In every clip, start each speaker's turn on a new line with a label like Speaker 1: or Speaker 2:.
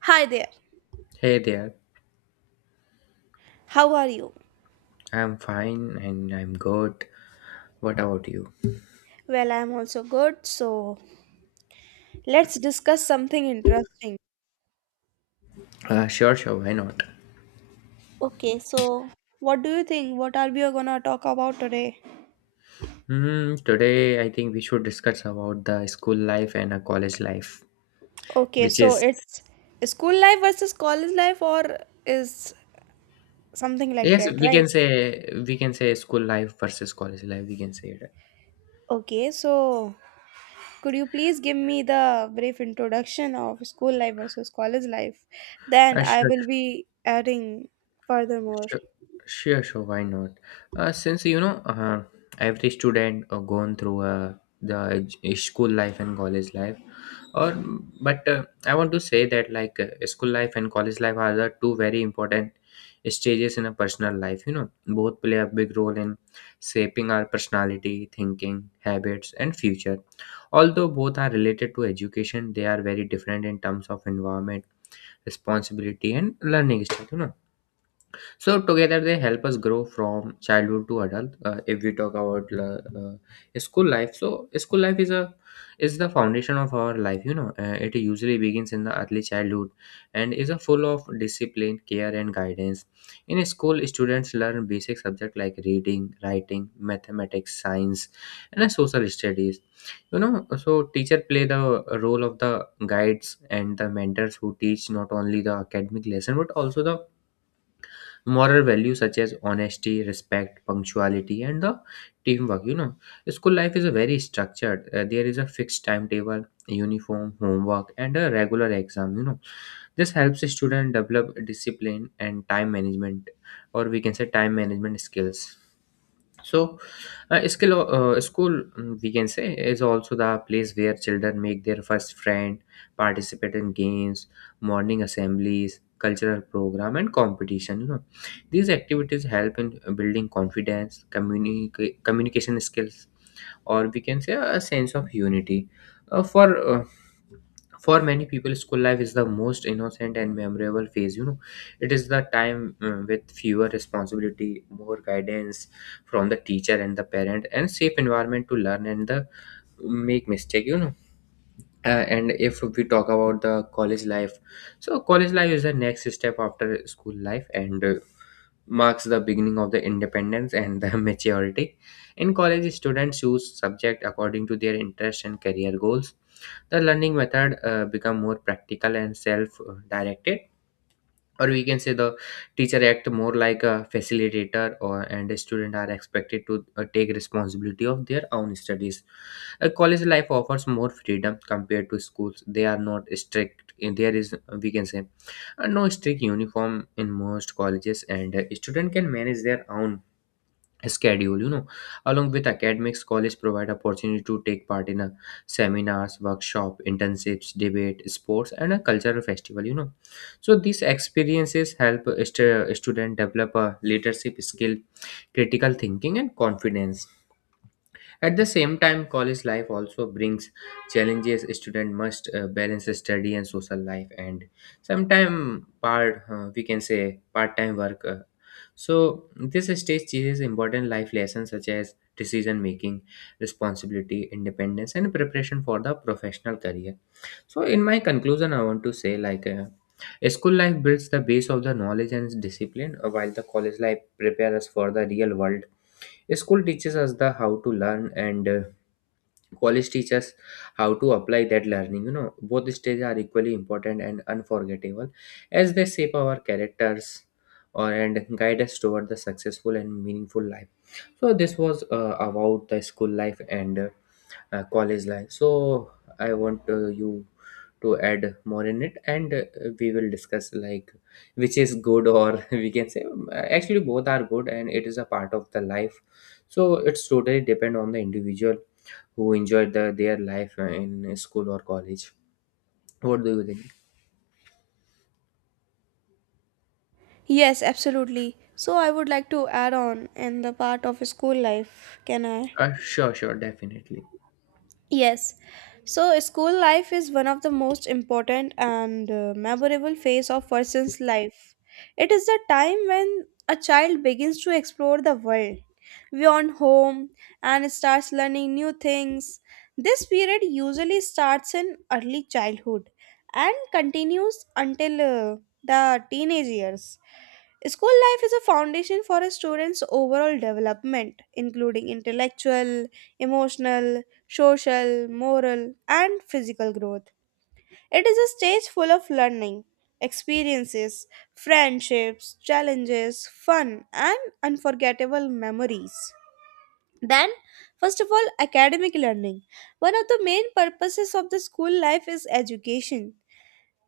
Speaker 1: Hi there.
Speaker 2: Hey there,
Speaker 1: How are you?
Speaker 2: I'm fine and I'm good. What about you?
Speaker 1: Well, I'm also good. So, let's discuss something interesting.
Speaker 2: Sure, why not?
Speaker 1: Okay, so what do you think? What are we going to talk about today?
Speaker 2: Hmm, today I think we should discuss about the school life and a college life,
Speaker 1: Okay,
Speaker 2: which
Speaker 1: so
Speaker 2: is
Speaker 1: it's school life versus college life or is something like
Speaker 2: yes,
Speaker 1: that,
Speaker 2: we
Speaker 1: right?
Speaker 2: can say school life versus college life. We can say it.
Speaker 1: Okay, so could you please give me the brief introduction of school life versus college life? Then
Speaker 2: Uh,
Speaker 1: I
Speaker 2: sure,
Speaker 1: will be adding furthermore.
Speaker 2: Sure, sure. Why not? Since you know, every student gone through the school life and college life, or but I want to say that school life and college life are the two very important stages in a personal life. You know, both play a big role in shaping our personality, thinking, habits, and future. Although both are related to education, they are very different in terms of environment, responsibility, and learning style. You know, so together they help us grow from childhood to adult. If we talk about school life, so school life is the foundation of our life. You know, it usually begins in the early childhood and is a full of discipline, care, and guidance. In school, students learn basic subjects like reading, writing, mathematics, science, and social studies. You know, so teacher play the role of the guides and the mentors who teach not only the academic lesson but also the moral values such as honesty respect punctuality and the teamwork. You know, school life is a very structured. There is a fixed timetable uniform homework and a regular exam. You know, this helps a student develop discipline and time management, or we can say time management skills. So skill school, we can say, is also the place where children make their first friend, participate in games, morning assemblies, cultural program and competition. You know, these activities help in building confidence, communication skills, or we can say a sense of unity. For for many people school life is the most innocent and memorable phase. You know, it is the time with fewer responsibility, more guidance from the teacher and the parent, and safe environment to learn and the make mistake. You know, uh, and if we talk about the college life, so college life is the next step after school life and marks the beginning of the independence and the maturity. In college, students choose subject according to their interest and career goals. The learning method become more practical and self-directed, or we can say the teacher act more like a facilitator, or and the student are expected to take responsibility of their own studies. A college life offers more freedom compared to schools. They are not strict in there is, we can say, no strict uniform in most colleges, and student can manage their own schedule. You know, along with academics college provide opportunity to take part in a seminars workshop internships debate sports and a cultural festival. You know, so these experiences help a student develop a leadership skill, critical thinking and confidence. At the same time, college life also brings challenges. Student must balance study and social life, and sometime part, we can say part time work. So this stage teaches important life lessons such as decision making, responsibility, independence, and preparation for the professional career. So in my conclusion, I want to say like, school life builds the base of the knowledge and discipline, while the college life prepares us for the real world. School teaches us the how to learn, and college teaches how to apply that learning. You know, both stages are equally important and unforgettable, as they shape our characters, or and guide us toward the successful and meaningful life. So this was about the school life and college life. So I want you to add more in it, and we will discuss like which is good, or we can say, actually both are good and it is a part of the life. So it's totally depend on the individual who enjoyed the, their life in school or college. What do you think?
Speaker 1: Yes, absolutely. So I would like to add on in the part of school life, can I?
Speaker 2: Sure, definitely.
Speaker 1: Yes. So school life is one of the most important and memorable phase of person's life. It is the time when a child begins to explore the world beyond home and starts learning new things. This period usually starts in early childhood and continues until the teenage years. School life is a foundation for a student's overall development, including intellectual, emotional, social, moral, and physical growth. It is a stage full of learning, experiences, friendships, challenges, fun, and unforgettable memories. Then, first of all, academic learning. One of the main purposes of the school life is education.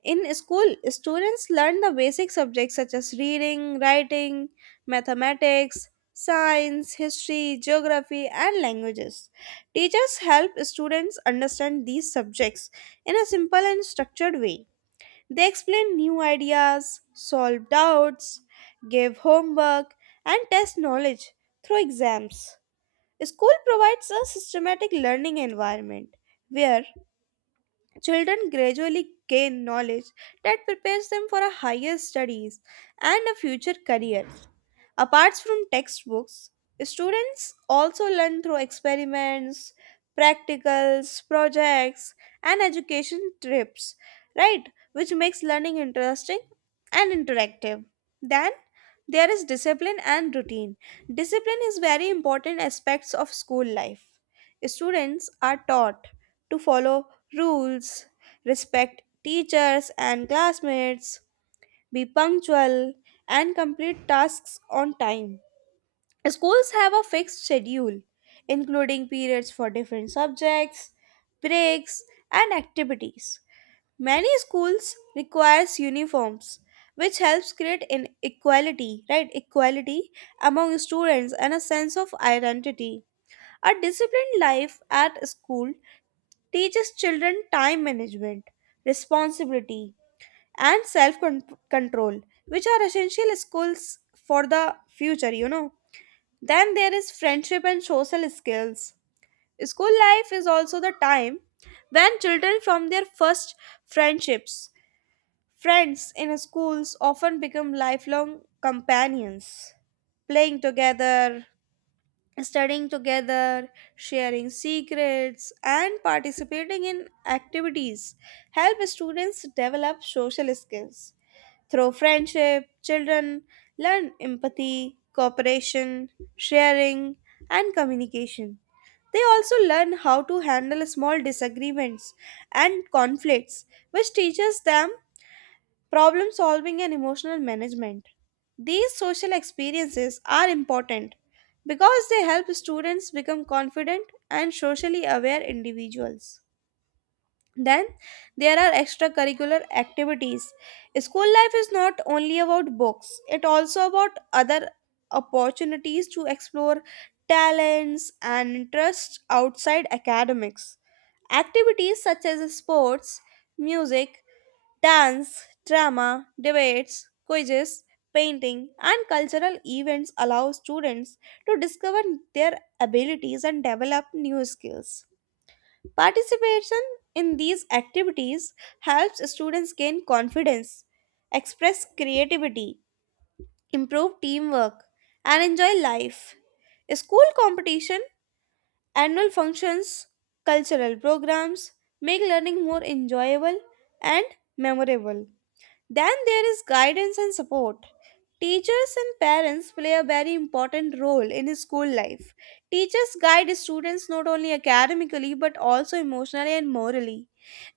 Speaker 1: In school, students learn the basic subjects such as reading, writing, mathematics, science, history, geography, and languages. Teachers help students understand these subjects in a simple and structured way. They explain new ideas, solve doubts, give homework, and test knowledge through exams. School provides a systematic learning environment where children gradually gain knowledge that prepares them for a higher studies and a future career. Apart from textbooks, students also learn through experiments, practicals, projects, and education trips, right? Which makes learning interesting and interactive. Then there is discipline and routine. Discipline is very important aspects of school life. Students are taught to follow rules, respect teachers and classmates, be punctual, and complete tasks on time. Schools have a fixed schedule, including periods for different subjects, breaks, and activities. Many schools requires uniforms, which helps create an equality, right? Equality among students and a sense of identity. A disciplined life at school teaches children time management, responsibility, and self control, which are essential skills for the future. Then there is friendship and social skills. School life is also the time when children form their first friendships, friends in schools often become lifelong companions, playing together, studying together, sharing secrets, and participating in activities help students develop social skills. Through friendship, children learn empathy, cooperation, sharing, and communication. They also learn how to handle small disagreements and conflicts, which teaches them problem solving, and emotional management. These social experiences are important because they help students become confident and socially aware individuals. Then there are extracurricular activities. School life is not only about books, it also about other opportunities to explore talents and interests outside academics. Activities such as sports, music, dance, drama, debates, quizzes, painting, and cultural events allow students to discover their abilities and develop new skills. Participation in these activities helps students gain confidence, express creativity, improve teamwork, and enjoy life. School competition, annual functions, cultural programs make learning more enjoyable and memorable. Then there is guidance and support. Teachers and parents play a very important role in school life. Teachers guide students not only academically but also emotionally and morally.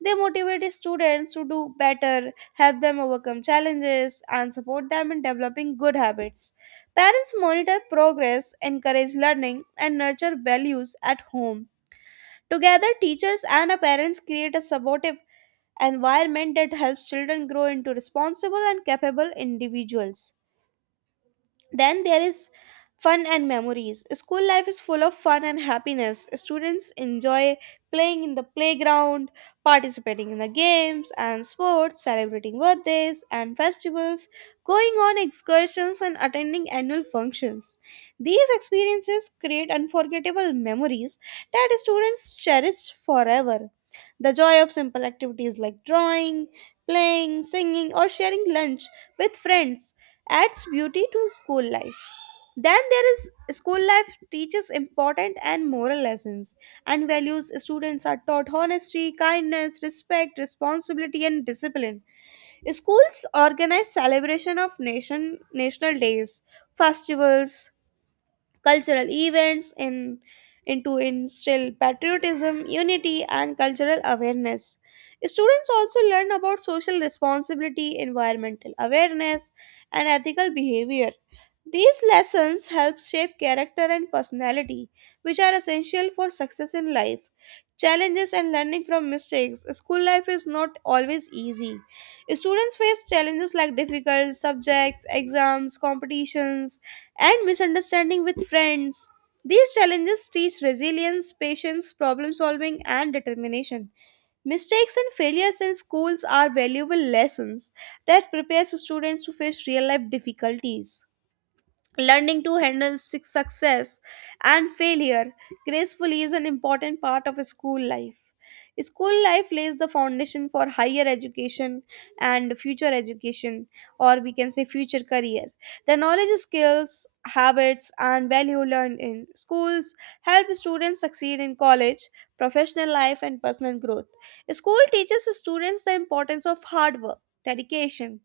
Speaker 1: They motivate students to do better, help them overcome challenges, and support them in developing good habits. Parents monitor progress, encourage learning, and nurture values at home. Together, teachers and parents create a supportive environment that helps children grow into responsible and capable individuals. Then there is fun and memories. School life is full of fun and happiness. Students enjoy playing in the playground, participating in the games and sports, celebrating birthdays and festivals, going on excursions, and attending annual functions. These experiences create unforgettable memories that students cherish forever. The joy of simple activities like drawing, playing, singing, or sharing lunch with friends adds beauty to school life. Then there is school life teaches important and moral lessons and values. Students are taught honesty, kindness, respect, responsibility, and discipline. Schools organize celebration of nation national days, festivals, cultural events in and to instill patriotism, unity, and cultural awareness. Students also learn about social responsibility, environmental awareness, and ethical behavior. These lessons help shape character and personality, which are essential for success in life. Challenges and learning from mistakes. School life is not always easy. Students face challenges like difficult subjects, exams, competitions, and misunderstanding with friends. These challenges teach resilience, patience, problem solving, and determination. Mistakes and failures in schools are valuable lessons that prepares students to face real life difficulties. Learning to handle success and failure gracefully is an important part of school life. School life lays the foundation for higher education and future education, or we can say future career. The knowledge, skills, habits, and value learned in schools help students succeed in college, professional life, and personal growth. School teaches students the importance of hard work, dedication,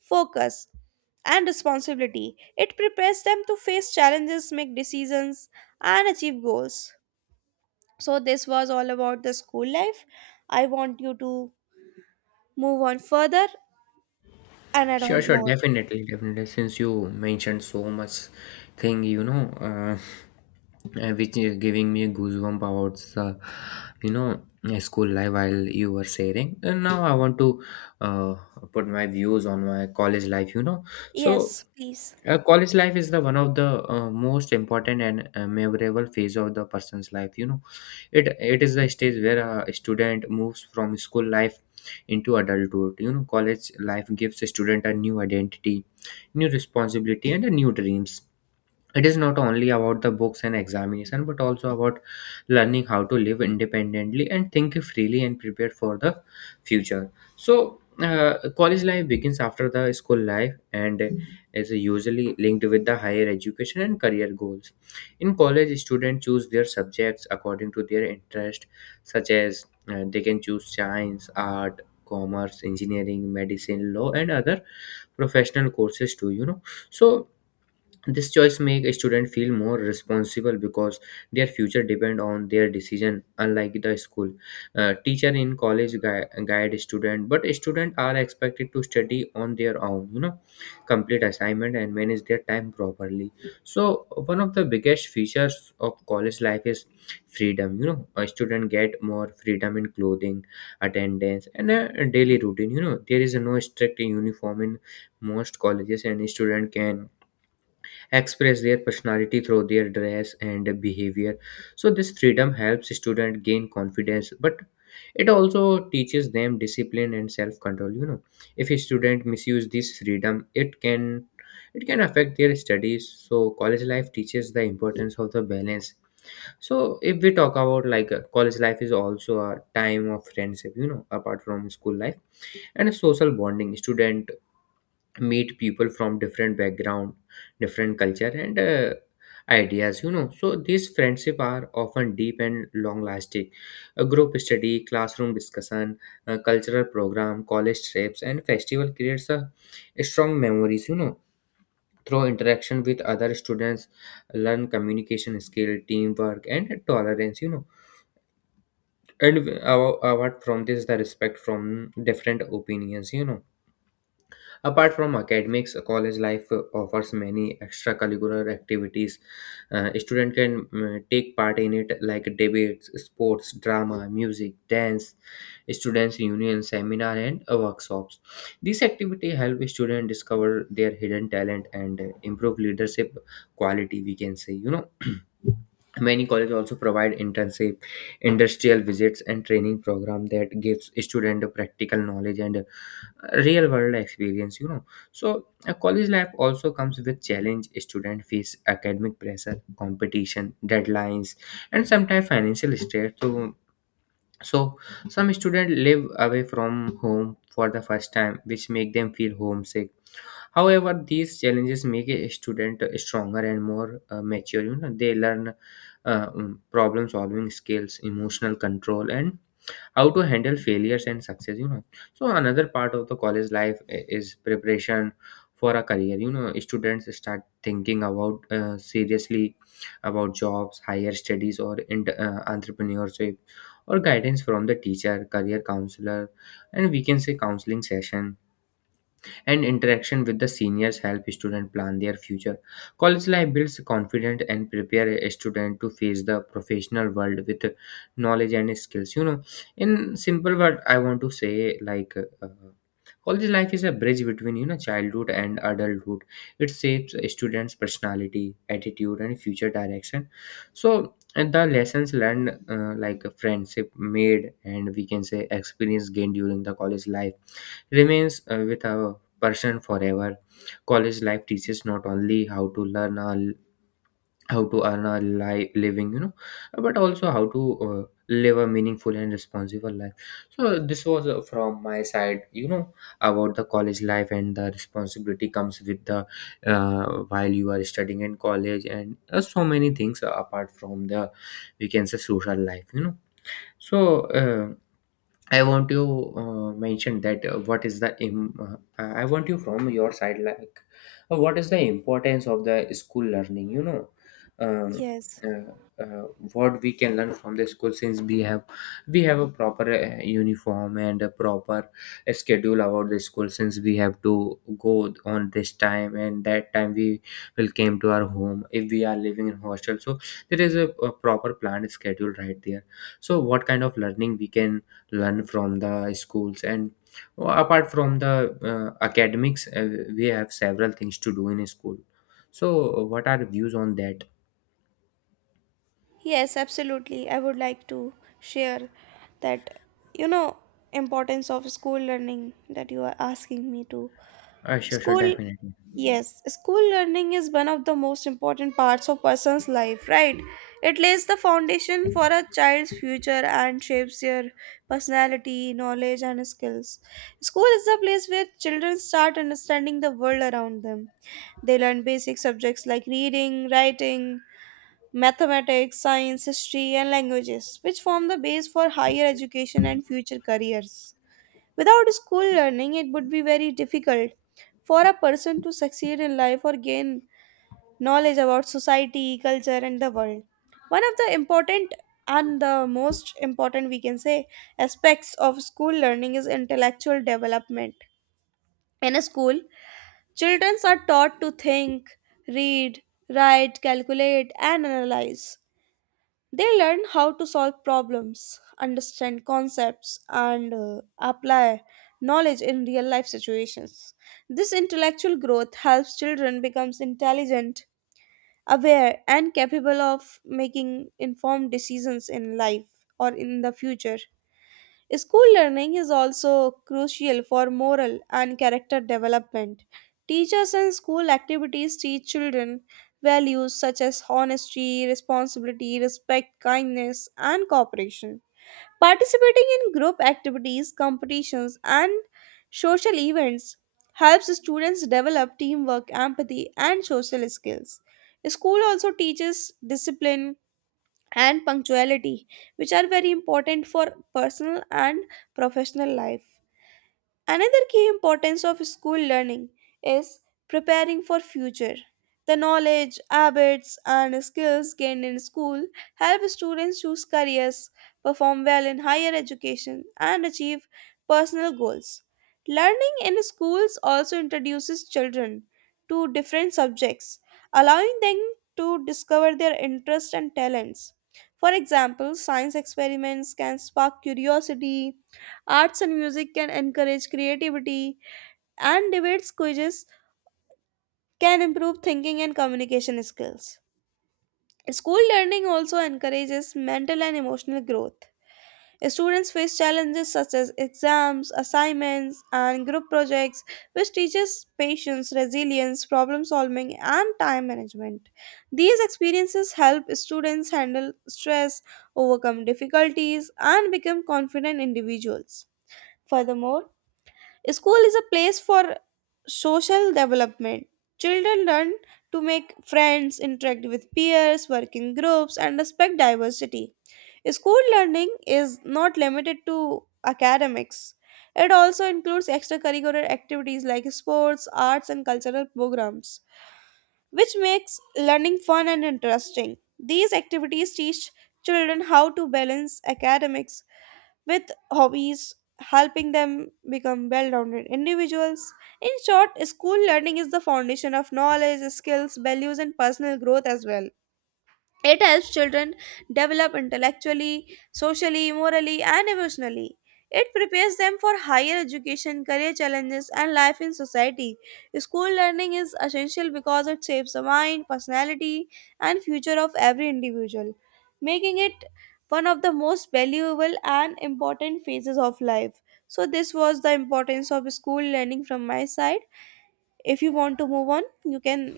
Speaker 1: focus, and responsibility. It prepares them to face challenges, make decisions, and achieve goals. So, this was all about the school life. I want you to move on further and add
Speaker 2: Sure,
Speaker 1: on
Speaker 2: sure,
Speaker 1: more.
Speaker 2: definitely, definitely. Since you mentioned so much thing, you know, which is giving me a goosebump about the, you know, school life while you were sharing. And now I want to uh, put my views on my college life. You know, so
Speaker 1: Yes, please.
Speaker 2: College life is the one of the most important and memorable phase of the person's life. You know, it is the stage where a student moves from school life into adulthood. You know, college life gives a student a new identity, new responsibility, and a new dreams. It is not only about the books and examination but also about learning how to live independently and think freely and prepare for the future. So college life begins after the school life and is usually linked with the higher education and career goals. In college students choose their subjects according to their interest, such as they can choose science, art, commerce, engineering, medicine, law and other professional courses too. You know, so this choice make a student feel more responsible because their future depend on their decision. Unlike the school, teacher in college guide student, but students are expected to study on their own. You know, complete assignment and manage their time properly. So one of the biggest features of college life is freedom. You know, a student get more freedom in clothing, attendance, and a daily routine. You know, there is no strict uniform in most colleges, and student can express their personality through their dress and behavior. So this freedom helps students gain confidence, but it also teaches them discipline and self control. You know, if a student misuse this freedom it can affect their studies. So college life teaches the importance of the balance. So if we talk about college life is also a time of friendship. You know, apart from school life and a social bonding, student meet people from different background, different culture and ideas. You know, so these friendship are often deep and long lasting. A group study, classroom discussion, a cultural program, college trips and festival creates a strong memories. You know, through interaction with other students learn communication skill, teamwork and tolerance. You know, and apart from this the respect from different opinions, you know. Apart from academics, college life offers many extracurricular activities. Student can take part in it like debates, sports, drama, music, dance, students union, seminar, and workshops. These activity help students discover their hidden talent and improve leadership quality. We can say, you know. Many colleges also provide internship, industrial visits, and training program that gives student practical knowledge and real world experience. You know, so a college life also comes with challenge. Student face academic pressure, competition, deadlines, and sometimes financial stress. So, so some students live away from home for the first time, which make them feel homesick. However, these challenges make a student stronger and more mature. You know, they learn problem solving skills, emotional control, and how to handle failures and success. You know, so another part of the college life is preparation for a career. You know, students start thinking about seriously about jobs, higher studies, or in, entrepreneurship, or guidance from the teacher, career counselor, and we can say counseling session and interaction with the seniors help students plan their future. College life builds confidence and prepare a student to face the professional world with knowledge and skills. You know, in simple word, I want to say like. Uh, college life is a bridge between you know childhood and adulthood. It shapes a students' personality, attitude, and future direction. So, and the lessons learned, like friendship made, and we can say experience gained during the college life, remains with a person forever. College life teaches not only how to learn how to earn a living, you know, but also how to live a meaningful and responsible life. So this was from my side, you know, about the college life and the responsibility comes with the while you are studying in college and so many things apart from the we can say social life, you know. So. I want you mention that what is the im- I want you from your side like what is the importance of the school learning um,
Speaker 1: Yes.
Speaker 2: uh, uh, what we can learn from the school since we have a proper uniform and a proper schedule about the school since we have to go on this time and that time we will came to our home if we are living in hostel, so there is a proper planned schedule right there. So what kind of learning we can learn from the schools, and apart from the academics, we have several things to do in school. So what are views on that?
Speaker 1: Yes, absolutely. I would like to share that you know importance of school learning that you are asking me to
Speaker 2: Sure, sure,
Speaker 1: school,
Speaker 2: definitely.
Speaker 1: yes, school learning is one of the most important parts of person's life, right? It lays the foundation for a child's future and shapes their personality, knowledge, and skills. School is the place where children start understanding the world around them. They learn basic subjects like reading, writing, mathematics, science, history, and languages, which form the base for higher education and future careers. Without school learning, it would be very difficult for a person to succeed in life or gain knowledge about society, culture, and the world. One of the important and the most important, we can say, aspects of school learning is intellectual development. In a school, children are taught to think, read, write, calculate, and analyze. They learn how to solve problems, understand concepts, and apply knowledge in real life situations. This intellectual growth helps children become intelligent, aware, and capable of making informed decisions in life or in the future. School learning is also crucial for moral and character development. Teachers and school activities teach children values such as honesty, responsibility, respect, kindness, and cooperation. Participating in group activities, competitions, and social events helps students develop teamwork, empathy, and social skills. School also teaches discipline, and punctuality, which are very important for personal and professional life. Another key importance of school learning is preparing for future. The knowledge, habits and skills gained in school help students choose careers, perform well in higher education and achieve personal goals. Learning in schools also introduces children to different subjects, allowing them to discover their interests and talents. For example, science experiments can spark curiosity, arts and music can encourage creativity, and debates quizzes can improve thinking and communication skills. School learning also encourages mental and emotional growth. Students face challenges such as exams, assignments, and group projects, which teaches patience, resilience, problem solving, and time management. These experiences help students handle stress, overcome difficulties, and become confident individuals. Furthermore, school is a place for social development. Children learn to make friends, interact with peers, work in groups, and respect diversity. School learning is not limited to academics. It also includes extracurricular activities like sports, arts, and cultural programs which makes learning fun and interesting. These activities teach children how to balance academics with hobbies, helping them become well rounded individuals. In short, school learning is the foundation of knowledge, skills, values, and personal growth as well. It helps children develop intellectually, socially, morally, and emotionally. It prepares them for higher education, career challenges, and life in society. School learning is essential because it shapes the mind, personality, and future of every individual, making it one of the most valuable and important phases of life. So, this was the importance of school learning from my side. If you want to move on, you can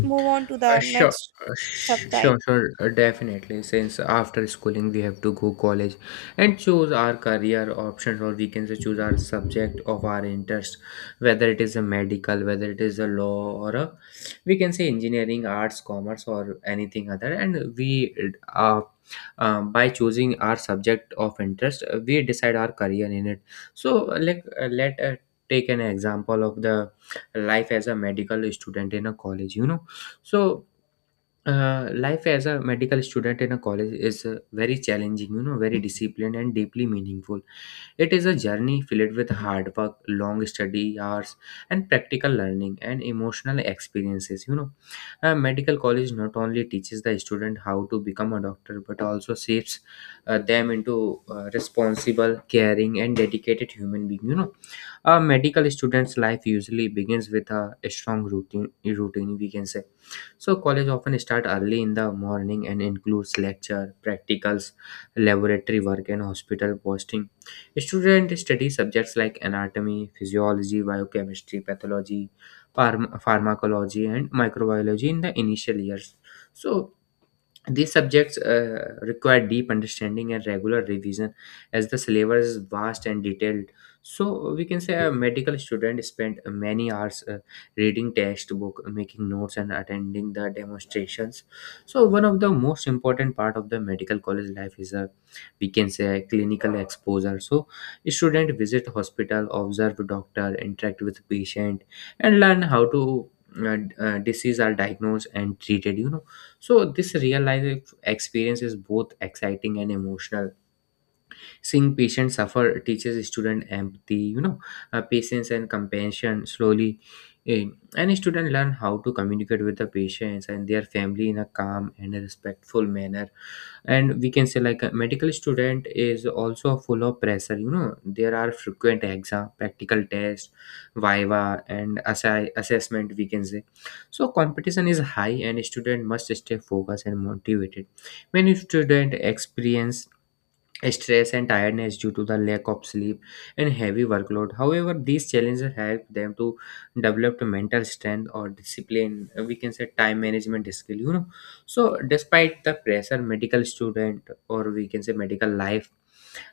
Speaker 1: move on to
Speaker 2: Uh,
Speaker 1: the
Speaker 2: sure,
Speaker 1: next subtype.
Speaker 2: Definitely. Since after schooling we have to go college and choose our career options, or we can say choose our subject of our interest, whether it is a medical, whether it is a law, or a we can say engineering, arts, commerce, or anything other. And uh, by choosing our subject of interest, we decide our career in it. So, like, let take an example of the life as a medical student in a college. You know, so life as a medical student in a college is very challenging, you know, very disciplined and deeply meaningful. It is a journey filled with hard work, long study hours, and practical learning and emotional experiences. You know, a medical college not only teaches the student how to become a doctor but also shapes them into responsible, caring, and dedicated human being. You know, a medical student's life usually begins with a strong routine. Routine, we can say, so college often start early in the morning and includes lecture, practicals, laboratory work and hospital posting. Students study subjects like anatomy, physiology, biochemistry, pathology, pharmacology and microbiology in the initial years. So these subjects require deep understanding and regular revision as the syllabus is vast and detailed. So we can say a medical student spent many hours reading textbook, making notes and attending the demonstrations. So one of the most important part of the medical college life is a, we can say, a clinical exposure. So student visit hospital, observe doctor, interact with patient and learn how to disease are diagnosed and treated, you know, so this real life experience is both exciting and emotional. Seeing patients suffer teaches student empathy, you know, patience and compassion slowly. eh, And student learn how to communicate with the patients and their family in a calm and a respectful manner. And we can say like a medical student is also full of pressure. You know, there are frequent exam, practical tests, viva, and assessment, we can say. So competition is high, and student must stay focused and motivated. Many student experience stress and tiredness due to the lack of sleep and heavy workload. However, these challenges help them to develop the mental strength or discipline. We can say time management skill, you know. So, despite the pressure, medical student, or we can say medical life,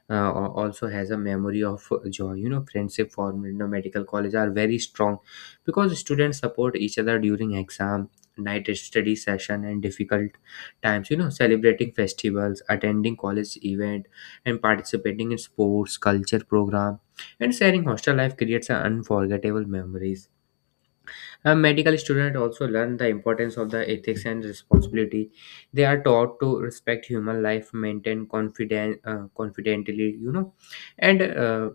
Speaker 2: also has a memory of joy. You know, friendship formed in a medical college are very strong because students support each other during exam, night study session and difficult times. You know, celebrating festivals, attending college event and participating in sports culture program and sharing hostel life creates a unforgettable memories. A medical student also learn the importance of the ethics and responsibility. They are taught to respect human life, maintain confidently, you know, and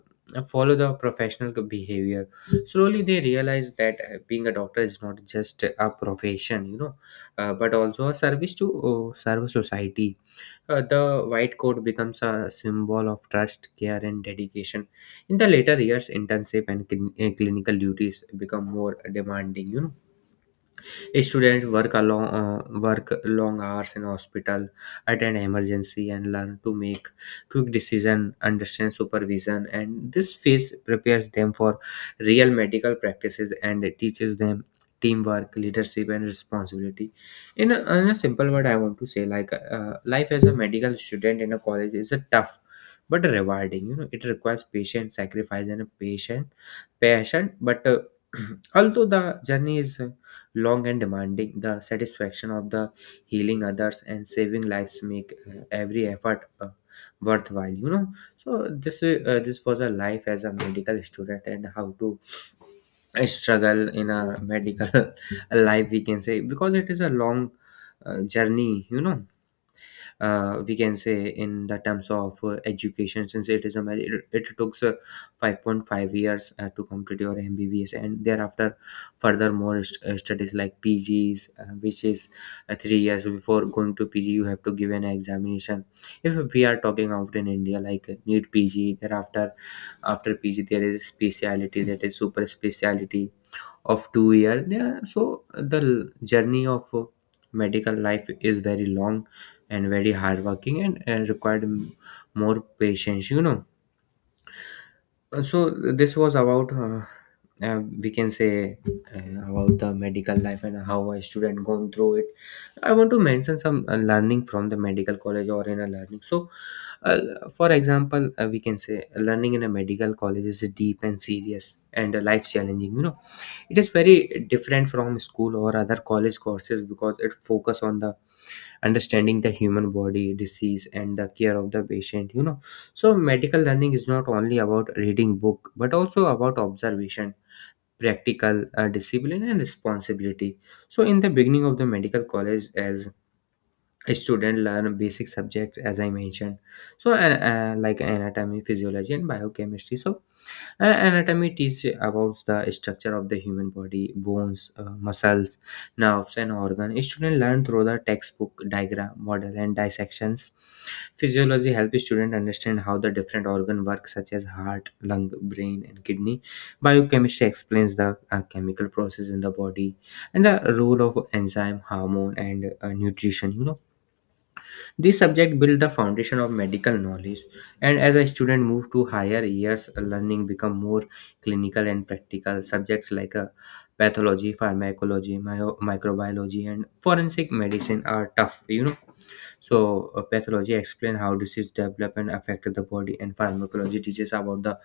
Speaker 2: follow the professional behavior. Slowly, they realize that being a doctor is not just a profession, you know, but also a service to serve society. The white coat becomes a symbol of trust, care, and dedication. In the later years, internship and clinical duties become more demanding. You know, students work long hours in hospital, attend emergency, and learn to make quick decision, understand supervision, and this phase prepares them for real medical practices and teaches them teamwork, leadership, and responsibility. In a simple word, I want to say like life as a medical student in a college is a tough but rewarding. You know, it requires patience, sacrifice, and a patient passion. But although the journey is long and demanding, the satisfaction of the healing others and saving lives make every effort worthwhile. You know, so this was a life as a medical student and how to struggle in a medical life, we can say, because it is a long journey. You know, we can say in the terms of education, since it is a it took 5.5 years to complete your mbbs and thereafter further more studies like pgs, which is 3 years. Before going to pg you have to give an examination if we are talking out in india, like need pg thereafter. After pg there is speciality, that is super speciality, of 2 year, yeah. So the l- journey of medical life is very long and very hardworking and, more patience, you know. So this was about we can say about the medical life and how a student gone through it. I want to mention some learning from the medical college or in a learning. So uh, for example, we can say learning in a medical college is deep and serious and life challenging, you know. It is very different from school or other college courses because it focus on the understanding the human body disease and the care of the patient, you know. So medical learning is not only about reading book but also about observation, practical, discipline and responsibility. So in the beginning of the medical college, as students learn basic subjects as I mentioned, so and like anatomy, physiology and biochemistry. So anatomy teaches about the structure of the human body, bones, muscles, nerves and organ. Students learn through the textbook, diagram, model and dissections. Physiology helps student understand how the different organ work, such as heart, lung, brain and kidney. Biochemistry explains the chemical process in the body and the role of enzyme, hormone and nutrition, you know. This subject built the foundation of medical knowledge, and as a student moved to higher years, learning become more clinical and practical. Subjects like pathology, pharmacology, microbiology, and forensic medicine are tough, you know. So pathology explain how disease develop and affect the body, and pharmacology teaches about the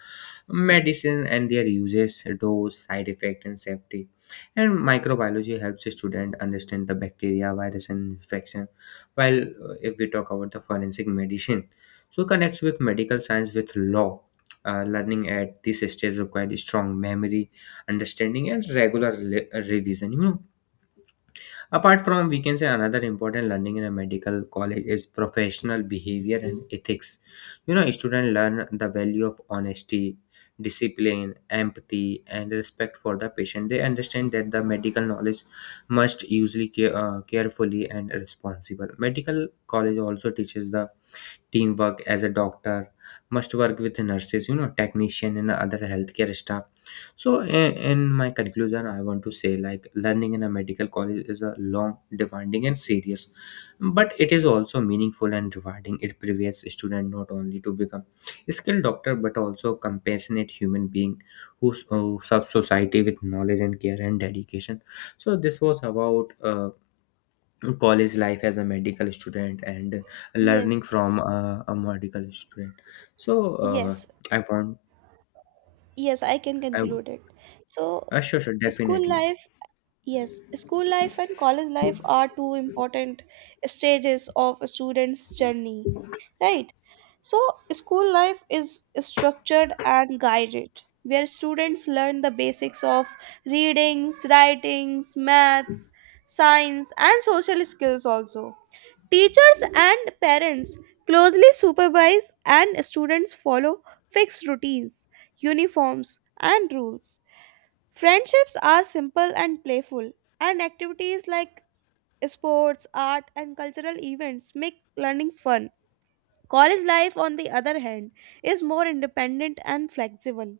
Speaker 2: medicine and their uses, dose, side effect, and safety. And microbiology helps the student understand the bacteria, virus, and infection, while if we talk about the forensic medicine so connects with medical science with law. Learning at this stage required strong memory, understanding and regular revision, you know. Apart from, we can say, another important learning in a medical college is professional behavior and ethics. You know, students learn the value of honesty, discipline, empathy, and respect for the patient. They understand that the medical knowledge must usually carefully and responsible. Medical college also teaches the teamwork, as a doctor must work with nurses, you know, technician and other healthcare staff. So in my conclusion I want to say like learning in a medical college is a long, demanding and serious, but it is also meaningful and rewarding. It prepares student not only to become a skilled doctor but also compassionate human being who, who serves society with knowledge and care and dedication. So this was about college life as a medical student and learning
Speaker 1: Yes.
Speaker 2: from a medical student. So uh,
Speaker 1: Yes,
Speaker 2: I want
Speaker 1: yes, I can
Speaker 2: I
Speaker 1: conclude it. So,
Speaker 2: sure, sure,
Speaker 1: school
Speaker 2: definitely.
Speaker 1: life, yes, school life and college life are two important stages of a student's journey, right? So, school life is structured and guided, where students learn the basics of readings, writings, maths, science, and social skills also. Teachers and parents closely supervise, and students follow fixed routines, uniforms, and rules. Friendships are simple and playful, and activities like sports, art, and cultural events make learning fun. College life, on the other hand, is more independent and flexible.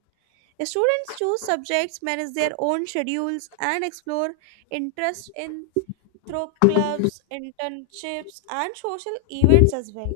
Speaker 1: Students choose subjects, manage their own schedules, and explore interests in through clubs, internships, and social events as well.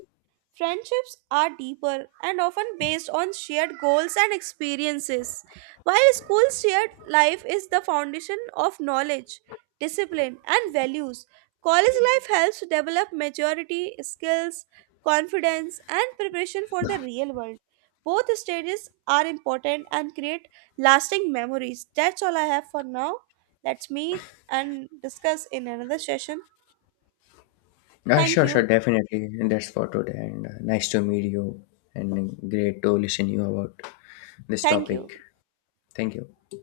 Speaker 1: Friendships are deeper and often based on shared goals and experiences, while school shared life is the foundation of knowledge, discipline, and values. College life helps develop maturity, skills, confidence, and preparation for the real world. Both stages are important and create lasting memories. That's all I have for now. Let's meet and discuss in another session. Thank
Speaker 2: Sure, sure,
Speaker 1: you.
Speaker 2: definitely, and that's for today, and nice to meet you and great to listen you about this
Speaker 1: Thank you.
Speaker 2: topic. Thank you.